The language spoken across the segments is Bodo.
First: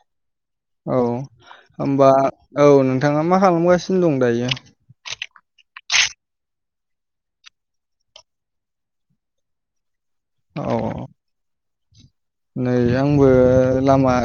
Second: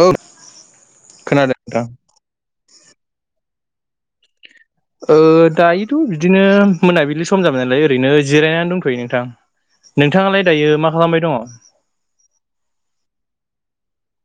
औ औ खोनादों नोंथां। होनबा औ नोंथाङा मा खालामगासिनो दं दायो ओ दायोथ' बिदिनो मोनाबिलि सम जाबाय नालाय ओरैनो जिरायनानै दंथ'यो नोंथां नोंथाङालाय दायो मा औ खालामबाय दङ? नै आंबो लामा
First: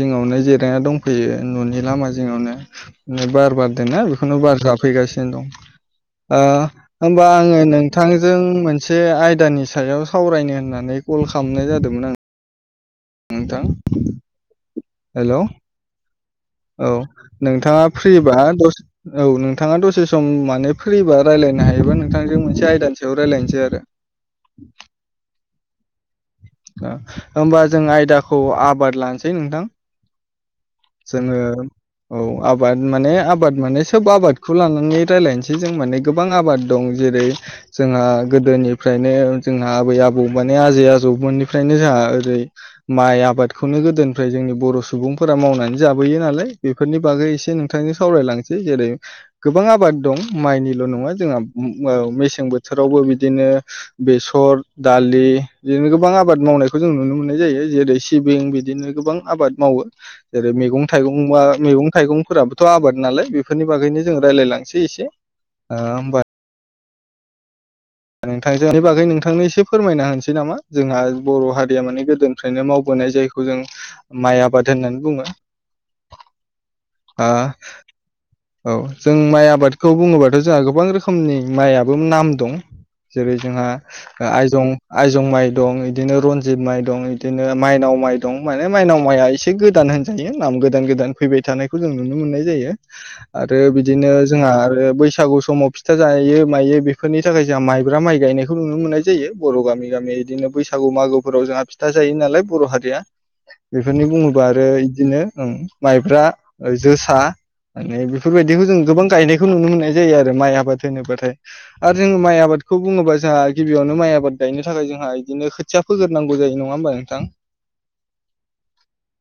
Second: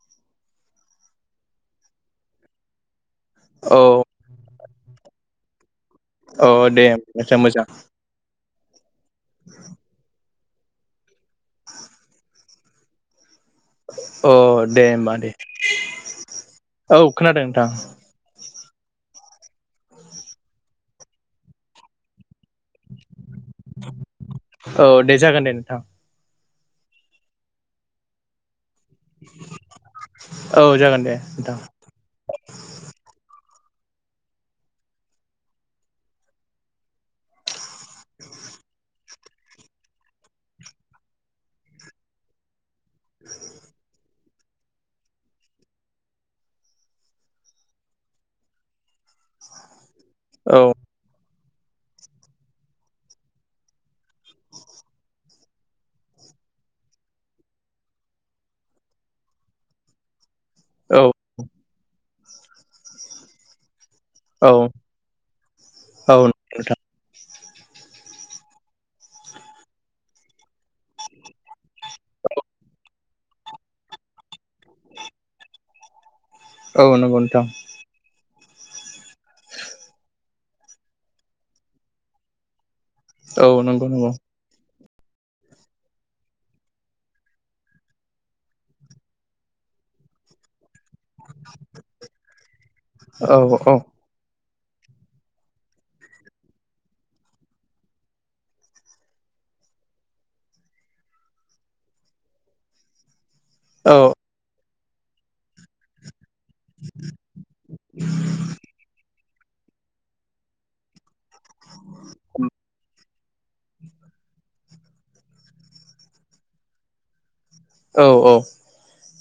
जिङावनो जिरायना दंफैयो न'नि लामा जिङावनो बार औ बारदोंना बेखौनो बार जाफैगासिनो दं ओ औ दे होमबा आदसा आङो मोजां नोंथांजों मोन मोनसे आयदानि सायाव सावरायनो होननानै कल खालामनाय जादोंमोन आं। नोंथां अ दे होनबा दे हेलौ औ खोनादों नोंथां नोंथाङा फ्रिबा दसे औ नोंथाङा दसे सम माने फ्रिबा रायलायनो हायोबा नोंथांजों मोनसे आयदानि सायाव रायलायनोसै आरो औ दे जागोन दे नोंथां होमबा जों आयदाखौ आबाद लानोसै नोंथां। औ जागोन दे जोङो नोंथां औ आबाद माने आबाद माने सोब आबादखौ लानानै रायलायनोसै जों माने गोबां आबाद दं जेरै जोंहा गोदोनिफ्राय माने जोंहा आबै आबौ माने आजै आजौमोननिफ्रायनो जोंहा ओरै माइ आबादखौनो गोदोनिफ्राय जोंनि बर' सुबुंफोरा मावनानै जाबोयो नालाय बेफोरनि बागै एसे नोंथांजों सावरायलांसै जेरै गोबां आबाद दं औ माइनिल' नङा जोंहा ओ मेसें बोथोरावबो बिदिनो बेसर दालि बिदिनो गोबां आबाद मावो। मावनायखौ जों नुनो मोननाय जायो जेरै सिबिं बिदिनो गोबां आबाद मावो। जेरै मैगं औ थाइगंआ मैगं थाइगंफोराबोथ' आबाद नालाय बेफोरनि बागैनो जों औ रायज्लाय लांनोसै एसे ओ औ होमबा नोंथां नोंथांनि बागै नोंथांनो एसे फोरमायना होनोसै नामा जोंहा बर' हारिया माने गोदोनिफ्रायनो मावबोना नाय जायखौ जों माइ आबाद होननानै बुङो। औ नंगौ ओ नोंथां औ जों माइ आबादखौ बुङोबाथ' जोंहा गोबां रोखोमनि माइआबो नाम दं। जेरै औ जोंहा नंगौ नंगौ आइजं आइजं माइ दं बिदिनो रनजित माइ दं बिदिनो माइनाव माइ दं माने माइनाव माइआ एसे गोदान होनजायो नाम गोदान गोदान फैबाय थानायखौ जों नुनो मोननाय जायो औ आरो औ बिदिनो जोंहा आरो बैसागु समाव फिथा जायो मायो बेफोरनि थाखाय जोंहा माइब्रा माइ गायनायखौ नुनो मोननाय जायो बर' गामि गामि इदिनो बैसागु मागोफोराव जोंहा फिथा जायो नालाय बर' हारिया औ बेफोरनि बुङोब्ला आरो इदिनोओ माइब्रा ओ जोसा माने बेफोरबायदिखौ जों गोबां गायनायखौ नुनो मोननाय जायो आरो माइ आबाद होनोब्लाथाय माइ आबादखौ बुं बुङोबा जोंहा गिबियावनो माइ आबाद गायनो थाखाय जोंहा इदिनो खोथिया फोग्रोनांगौ जायो नङा होमबा नोंथां? औ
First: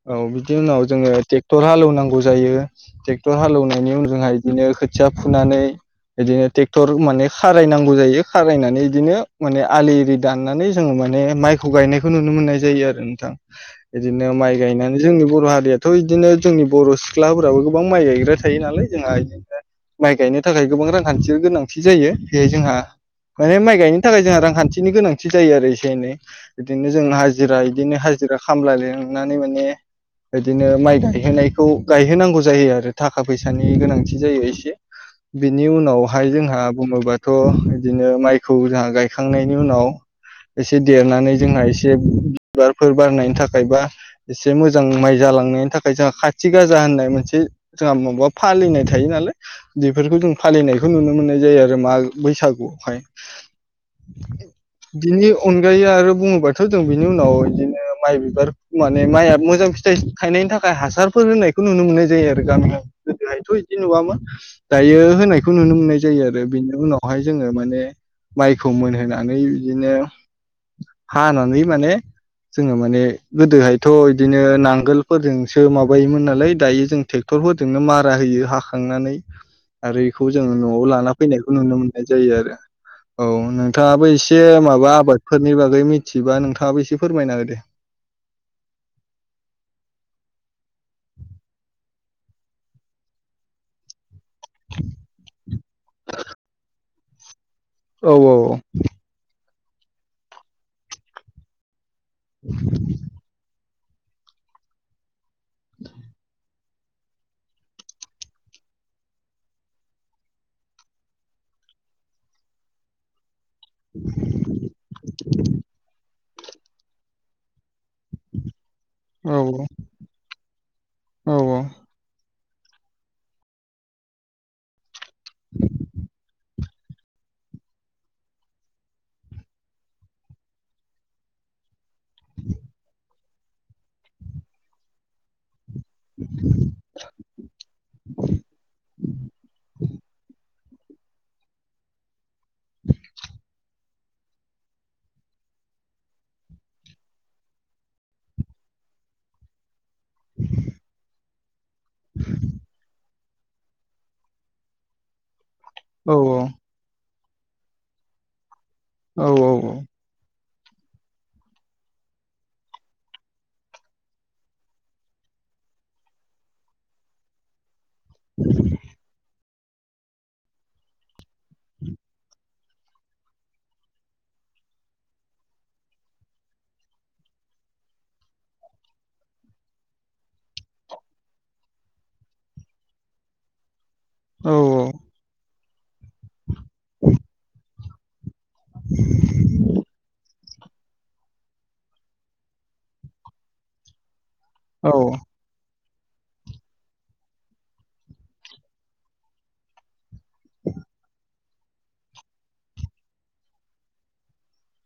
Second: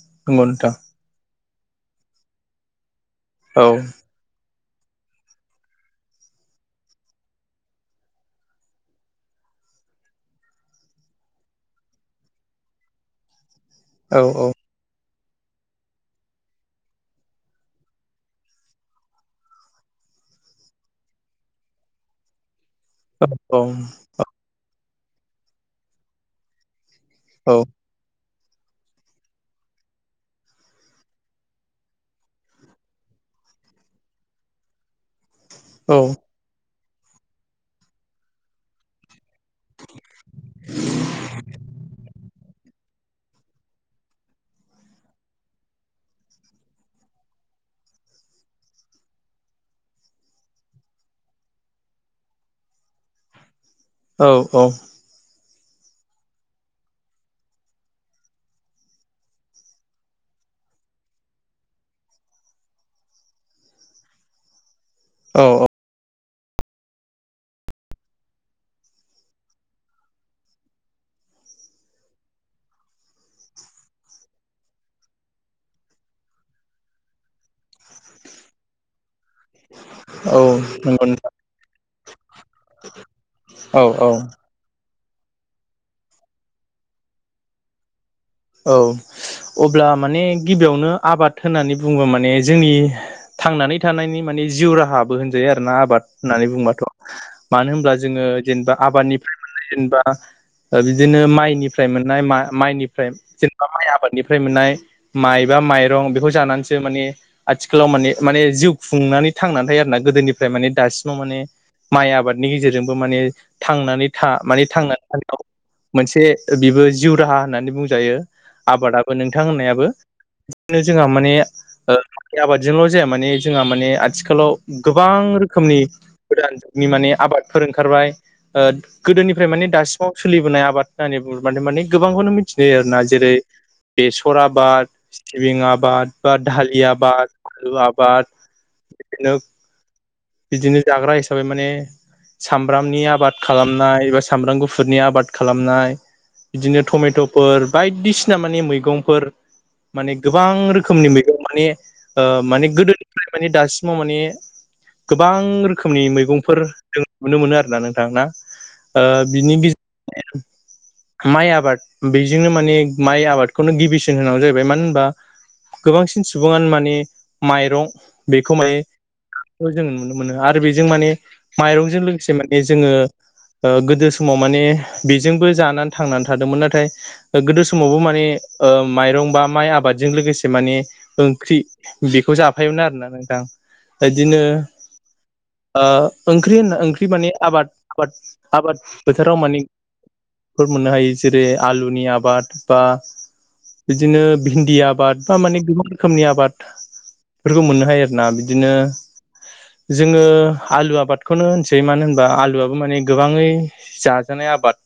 औ नंगौ बिदि नोंथां उनाव जोङो टेक ट्रेक्टर हालौव नांगौ जायो ट्रेक्टर औ हालेवनायनि उनजोंहाय बिदिनो खोथिया फुनानै बिदिनो ट्रेक्टर माने खा खारायनांगौ जायो खारायनानै बिदिनो माने आलि एरि दाननानै जोङो माने माइखौ गायनायखौ नुनो मोनो। जायो आरो नोंथां औ बिदिनो माइ गायनानै जोंनि बर' हारियाथ' इदिनो जोंनि बर' सिख्लाफोराबो गोबां माइ गायग्रा थायो नालाय जोंहा इदिनो माइ गायनो थाखाय गोबां रांखान्थि गोनांथि जायो बेहाय जोंहा माने औ माइ गायनो थाखाय जोंहा रांखान्थि बिनि गोनांथि जायो आरो एसे एनै बिदिनो जों हाजिरा औ इदिनो हा जिरा खामला लिंनानै माने इदिनो माइ गायहोनायखौ गायहोनांगौ जायो आरो थाखा फैसानि गोनांथि जायो एसे बिनि औ उनावहाय जोंहा बुङोबाथ' इदिनो माइखौ जोंहा गाय खांनायनि उनाव एसे देरनानै जोंहा एसे बिबारफोर बारनायनि थाखाय बा एसे मोजां माइ जालांनायनि थाखाय जोंहा खाथि गाजा होननाय मोनसे जोंहा माबा फालिनाय थायो नालाय बेफोरखौ जों फालिनायखौ नुनो मोननाय जायो आरो मा बैसागुहाय औ औ अनगायै आरो बुङोबाथ' जों बिनि उनाव बिदिनो माइ बिबार माने माइआ मोजां फिथाइ थायनाय बेनि थाखाय हासारफोर होनायखौ नुनो मोननाय जायो आरो गामि गोदोहायथ' बिदि नुवामोन। दायो औ होनायखौ नुनो मोननाय जायो आरो बेनि उनाव बेहाय जोङो माने माइखौ मोनहोनानै बिदिनो हानानै माने जोङो माने गोदोहायथ' बिदिनो नांगोलफोरजोंसो माबायोमोन नालाय दायो जों ट्रेक्ट रफोरजोंनो मारा होयो हाखांनानै आरो बेखौ औ जोङो न'आव नंगौ लाना नोंथां फैनायखौ नुनो मो नाय जायो आरो औ औ नोंथाङाबो औ एसे मा बा आबादफोरनि बागै मिथियोबा नोंथाङाबो एसे फोरमायना होदो। औ अब्ला माने गिबियावनो आबाद होननानै बुङो माने जोंनि थांनानै थानायनि माने जिउ राहाबो होनजायो आरो ना आबाद होननानै बुंबाथ' मानो होनब्ला औ जोङो औ जेनेबा आबादनिफ्राय मोन्नाय जेनेबा बिदिनो माइनिफ्राय फिथाइ मोननाय मा-माइनि जेनेबा माइ आबादनिफ्राय मोननाय माइबा माइरं बेखौ जानानैसो माने आथिखालाव माने माने जिउ खुंनानै थांनानै थायो आरो ना गोदोनिफ्राय माने दासिमाव माने माइ आबादनि गेजेरजोंबो माने थांनानै था माने थांनानै थानायाव मोनसे बेबो जिउ राहा होननानै बुं जायो आबादाबो औ नोंथां होननायाबो बिदिनो जोंहा माने औ आबादजोंल' जाया माने जोंहा माने आथिखालाव गोबां रोखोमनि गोदान नि माने आबादफोर ओंखारबाय गोदोनिफ्राय माने दासिमाव सोलिबोनाय आबाद होननानै बुंओ माने माने गोबां मिथानाय जायोना जेरै बेसर आबाद सिबिं आ बाद बा धालि आबाद आलु आबाद बिदिनो बिदिनो जाग्रा हिसाबै माने सामब्रामनि आबाद खालामनाय एबा सामब्राम गुफुरनि आबाद खालामनाय बिदिनो टमेट'फोर बायदिसिना माने मैगंफोर माने गोबां रोखोमनि मैगं माने माने गोदोनिफ्राय माने दासिमाव माने गोबां रोखोमनि औ मैगंफोर जों नुनो मोनो आरोना नोंथां ना औ बिनि गे माइ आबाद बेजोंनो माने माइ आबादखौनो गिबिसिन होनांगौ जाहैबाय मानो होनबा गोबांसिन सुबुङानो माने माइरं बेखौ माने जोङो नुनो मोनो आरो बेजों माने माइरंजों लोगोसे माने जोङो ओ गोदो समाव माने बेजोंबो जानानै थांनानै थादोंमोन नाथाय गोदो समावबो माने ओ माइरं बा माइ आबादजों लोगोसे माने ओंख्रि बेखौ जाफायोमोन आरोना नोंथां [inaudible] बिदिनो ओ ओंख्रि होनना ओंख्रि माने आबाद आबाद आबाद फोथोराव माने फोर मोननो हायो जेरै आलुनि आबाद बा बिदिनो भिन्दि औ आबाद बा माने गोबां रोखोमनि आबादफोरखौ मोननो हायो आरो ना बिदिनो जोङो आलु आबाद बेखौनो होनसै मानो होनबा आलुआबो माने गोबाङै जाजानाय आबाद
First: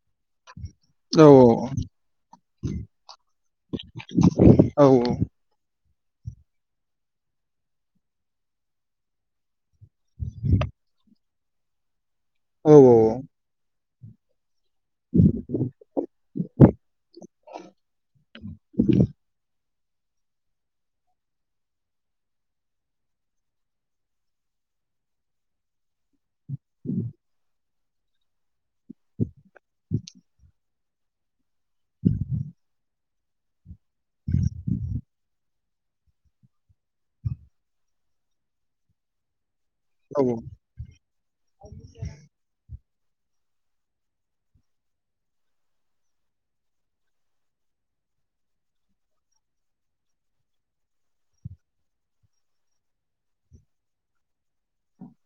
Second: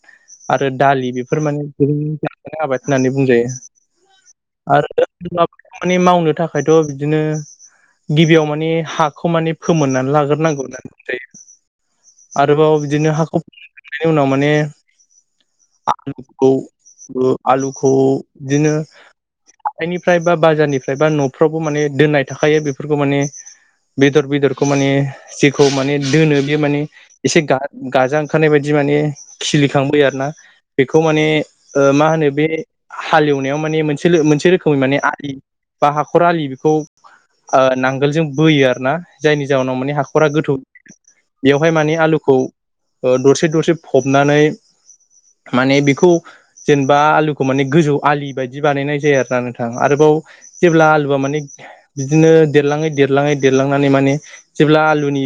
आरो दालि औ बेफोर माने जाजानाय आबाद होननानै बुंजायो औ आरो माने खामानि मावनो थाखायथ' बिदिनो गिबियाव माने हा हाखौ माने फोमोननानै लाग्रोनांगौ होननानै बुंजायो आरोबाव बिदिनो हाखौ बिनि उनाव माने आलुखौ आलुखौ बिदिनो हाथाइनिफ्राय बा बाजारनिफ्राय बा न'फ्रावबो माने दोननाय थाखायो बेफोरखौ माने बेदर बेदरखौ माने जेखौ माने दोनो बेयो माने एसे गा-गाजा ओंखारनाय बाय दि माने खिलिखां बोयो आरो ना बेखौ माने ओ मा होनो बे हालएवनायाव माने मोनसे मोनसे रोखोमनि माने आदि बा हाखर आलि बेखौ ओ नांगोलजों बोयो आ आर ना जायनि जाहोनाव माने हाखरा गोथौ बेयावहाय माने आलुखौ ओ दरसे दरसे फबनानै माने बेखौ जेनेबा आलुखौ माने गोजौ आलिबादि बानायनाय जायों आरो नों थां आरोबाव जेब्ला आलुआ माने बिदिनो देरलाङै देरलाङै देरलांनानै माने जेब्ला आलुनि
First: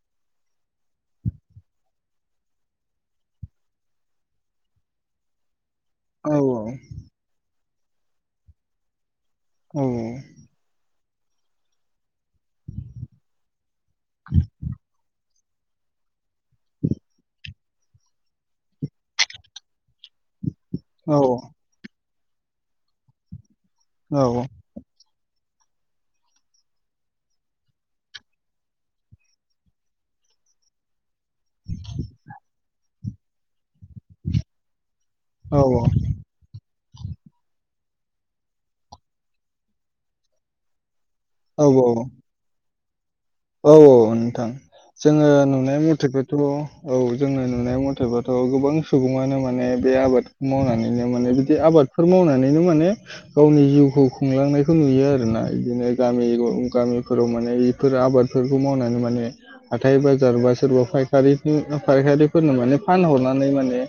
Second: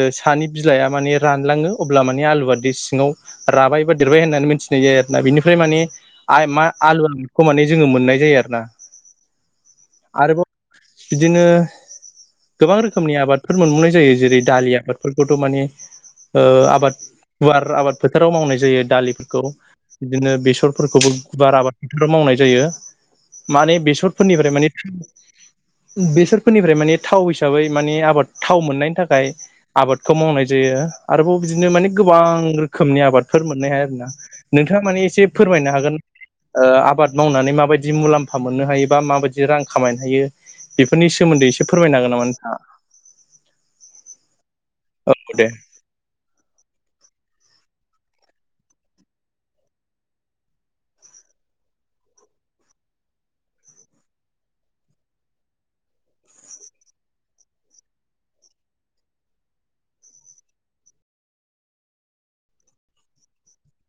ओ सानि बिलाइआ माने रानलाङो अब्ला माने आलु दै सिङाव राबाय बा देरबाय होननानै मिथिनाय जायो आरो ना बिनिफ्राय माने आयमा आलु आखौ माने जोङो मोननाय जायो आरो ना औ बिदिनो गोबां रोखोमनि आबादफोर मोनबावनाय जायो जेरै दालि आबाद फोरखौथ' माने ओ आबाद गुवार आबाद फोथाराव मावनाय जायो दालिफोरखौ बिदिनो बेसरफोरखौबो बाराबा ट्रेक्ट'राव मावनाय जायो। माने बेसरफोरनिफ्राय माने बेसरफोरनिफ्राय माने थावै सो हिसाबै माने आबाद थाव मोननायनि थाखाय आबादखौ मावनाय जायो। आरोबाव बिदिनो माने गोबां रोखोमनि आबादफोर मोननाय हाया नोंथां नोंथाङा माने एसे औ फोरमायनो हागोन ओ आबाद मावनानै मा बाय दि मुलाम्फा मोननो हायो बा माबायदि रां खामायनो हायो बेफोरनि सोमोन्दै औ एसे फोरमायनो औ हागोन नामा नों औ औ नोंथां जोंङो औ दे नुनाय मथेबाथ औ जोंङो नुनाय मथेबाथ' गोबां सुबुङानो माने बे आबादखौ मावनानैनो माने बिदि आबाद आबादफोर मावनानैनो माने गावनि जिउखौ खुलंनायखौ नुयो आरोना बिदिनो गामि गामिफोराव माने बेफोर आबादफोरखौ मावनानै माने हाथाइ बाजार बा सोरबा फायखारि-फायखारिफोरनो माने फानहरनानै माने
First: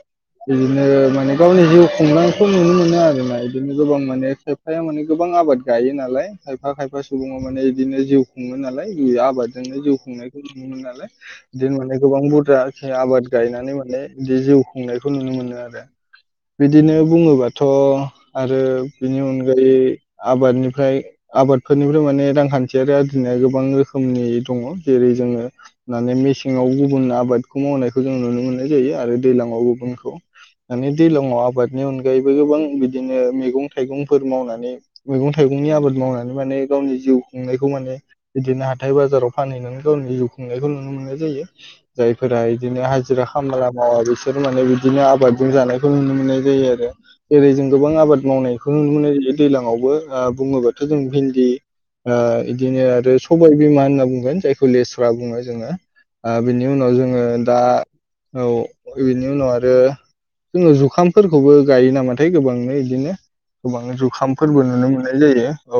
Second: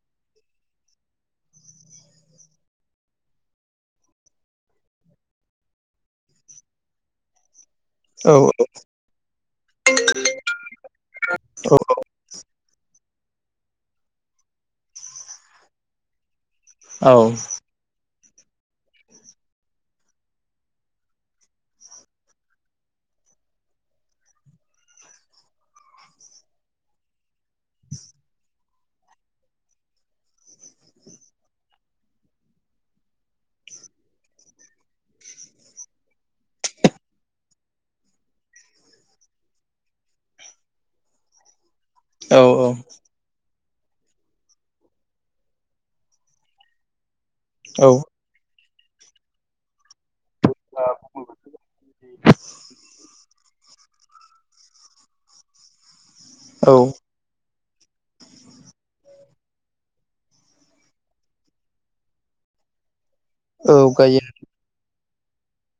बिदिनो माने गावनि जिउ खुंनायखौ नुनो मोनो आरो ना बिदिनो गोबां माने खायफाया माने गोबां आबाद गायो नालाय खायफा खायफा सुबङाव माने बिदिनो जिउ औ खुंङो नालाय आबादजोंनो जिउ खुंनायखौ नुनो मोनो नालाय बिदिनो औ माने गोबां बुरजा आबाद गायनानै माने बि जिउ खुंनायखौ नुनो मोनो आरो। बिदिनो औ बुङोबाथ' आरो बिनि अनगायै आबादनिफ्राय आबादफोरनिफ्राय माने रांखान्थियारि आरजिनाय गोबां रो खोमनि दङ जेरै जोंङो माने मेसेंङाव गुबुन आबादखौ मावनायखौ जों नुनो मो ननाय जायो आरो दैज्लांआव गुबुनखौ माने दैज्लांङआव आबादनि अनगायैबो गोबां बिदिनो मैगं थाइगंफोर मावनानै मैगं थाइ गंनि आबाद मावनानै माने गावनि जिउ खुंनायखौ माने बिदिनो हा थाइ बाजाराव फानहैनानै गावनि जिउ खुंनायखौ नुनो मोननाय जायो जायफोरा बिदिनो औ हाजिरा खामला अ बिसोर माने बिदिनो आबादजों जानायखौ नुनो मोननाय जायो आरो जेरै जों गोबां आबाद मावनाय खौनुनो मोननाय जायो दैज्लांआवबो बुङोब्लाथ' जों भिन्दि ओ बिदिनो आरो स बाय बिमा होनना बुंगोन जायखौ लेस्रा बुङो जोंङो बिनि औ उनाव जोंङो दा औ इ बिनि उनाव आरो जोंङो जुखामफोरखौबो गायो नामाथाय गोबांनो इदिनो औ गोबां गायो जुखामफोरबो नुनो मोननाय जायो औ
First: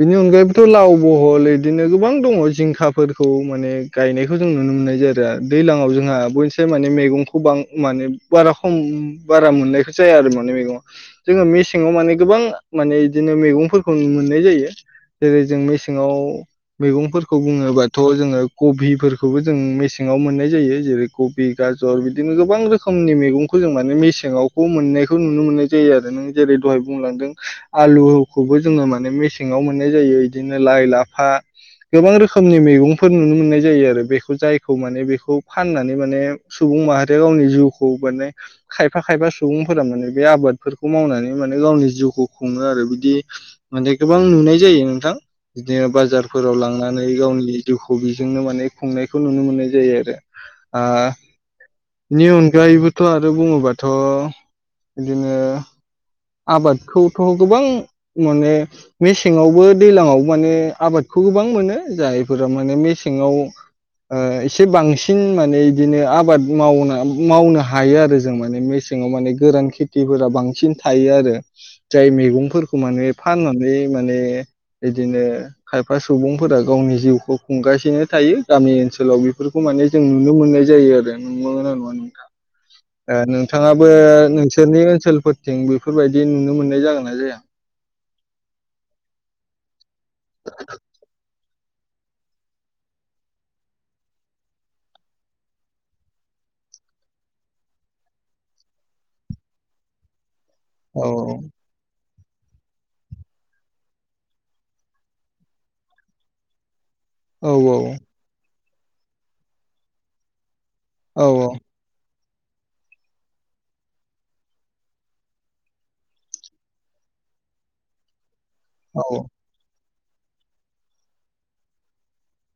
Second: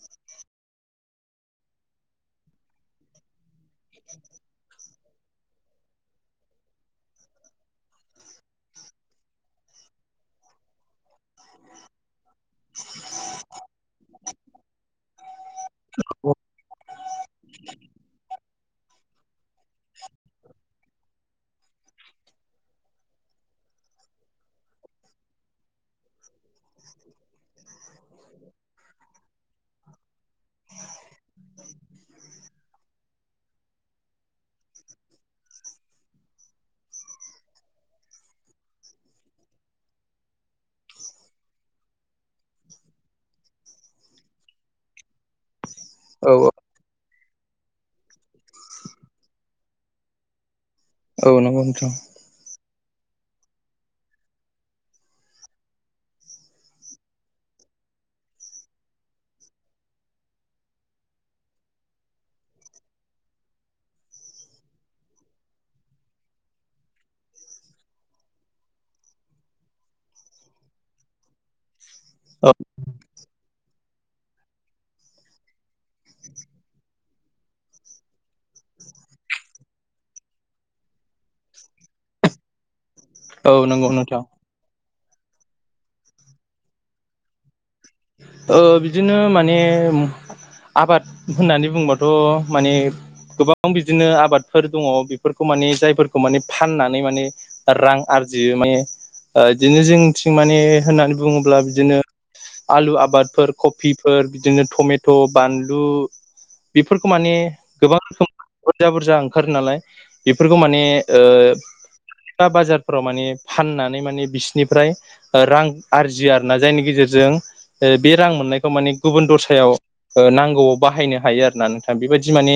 बेनि अनगायैबोथ' लाव ब बल बिदिनो गोबां दङ जिंखाफोरखौ माने गायनायखौ जों नुनो मोननाय ज आरो दैज्लांआव जोंहा बयनिसाय माने मैगंखौ बां माने बारा खम बारा मोननायखौ जाया आरो माने मैगंङा जोंङो मेसेंङाव माने गोबां माने बिदिनो मैगंफोरखौ मोननाय जायो जेरै जों मे सेङाव मैगंफोरखौ बुङोबाथ' जोंङो कबिफोरखौबो जों मेसेङाव मोननाय जायो जेरै कबि गाजर बिदिनो गोबां रोखोमनि मे गंखौ माने मेसेंआव मोननायखौ नुनो मोननाय जायो आरो नों जेरै दहाय बुंलांदों आलु खौबो जोंङो माने मेसेङाव मोननाय जायो बिदिनो लाय लाफा गोबां रोखनि मैंगंफोर नुनो मोननाय जायो आरो बेखौ जायखौ माने बेखौ फाननानै माने सुबुं माहारिया गावनि जिउखौ माने खायफा खायफा सुबुंफोरा माने बे आबाद बेफोरखौ मावनानै माने गावनि जिउखौ खुङो आरो बिदि माने गोबां नुनाय जायो नोंथां बिदिनो औ औ बाजारफोराव लांनानै गावनि जिउ बिजोंनो माने खुंनायखौ नुनो मोननाय जायो आरो आ औ नंगौ नोंथां बिनि अनगायैबो थ' आरो बुङोबाथ' बिदिनो आबादखौथ' गोबां माने मेसेङावबो दैज्लांआवबो माने आबादखौ गोबां मोनो जायफोरा माने मेसेंआव एसे बांसिन माने इदिनो आबाद मावना मावनो हायो आरो जों माने मे सेंआव माने गोरान खेथिफोरा बांसिन थायो आरो जाय मैगंफोरखौ माने फाननानै मा ने बिदिनो खायफा सुबुंफोरा गावनि जिउखौ खुंगासिनो थायो गामि ओनसोलाव लाव बेफोरखौ माने जों नुनो मोननाय जायो आरो नंगौना नङा नोंथां औ औ नोंथाङाबो नंगौ नोंथां नोंसोरनि ओनसोलफोरथिं बेफोरबायदि नुनो मोननाय जागोन ना जाया ओ बिदिनो माने आबाद होननानै बुंबाथ' माने गोबां बिदिनो आबादफोर दङ बेफोरखौ माने जायफोरखौ माने फाननानै माने रां आ रजियो माने इदिनो जोंनिथिं मने औ होननानै बुङोब्ला बिदिनो आलु आ बादफोर कबिफोर बिदिनो टमेट' बानलु बेफोरखौ माने गोबां रोखोम बुरजा बुरजा ओंखारो नालाय बेफोर खौ माने औ ओ बाजारफोराव माने फाननानै माने बिसोरनिफ्राय रां आरजियो आरोना जायनि गेजेरजों जों बे रां मोननायखौ माने औ गुबुन दरसायाव नांगौआव बाहायनो हायो आरो ना नोंथां बेबायदि माने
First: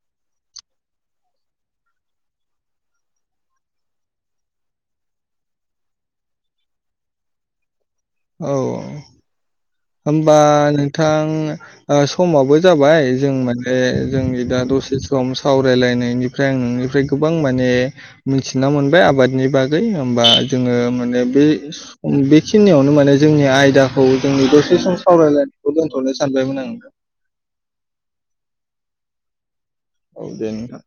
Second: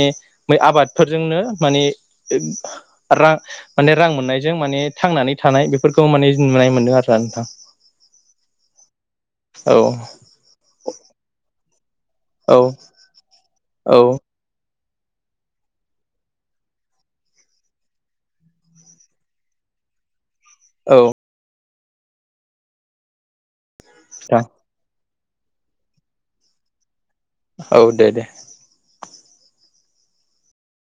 बै आबादफोरजोंनो माने रां माने रां मोननायजों माने थांनानै थानाय बेफोरखौ माने नुनाय मोनदों आरो आं नोंथां औ औ होनबा नोंथां समाबो जाबाय जों माने औ जोंनि दा दसे सम सावरायलायनायनिफ्राय आं नोंनिफ्राय गोबां माने मिथिना मोनबाय आबादनि बागै होमबा जोङो औ माने बे बेखिनियावनो माने जोंनि आयदाखौ नोंथां जोंनि सम सावरायलायनायखौ दोनथ'नो सानबायमोन आं औ दे दे औ दे नोंथां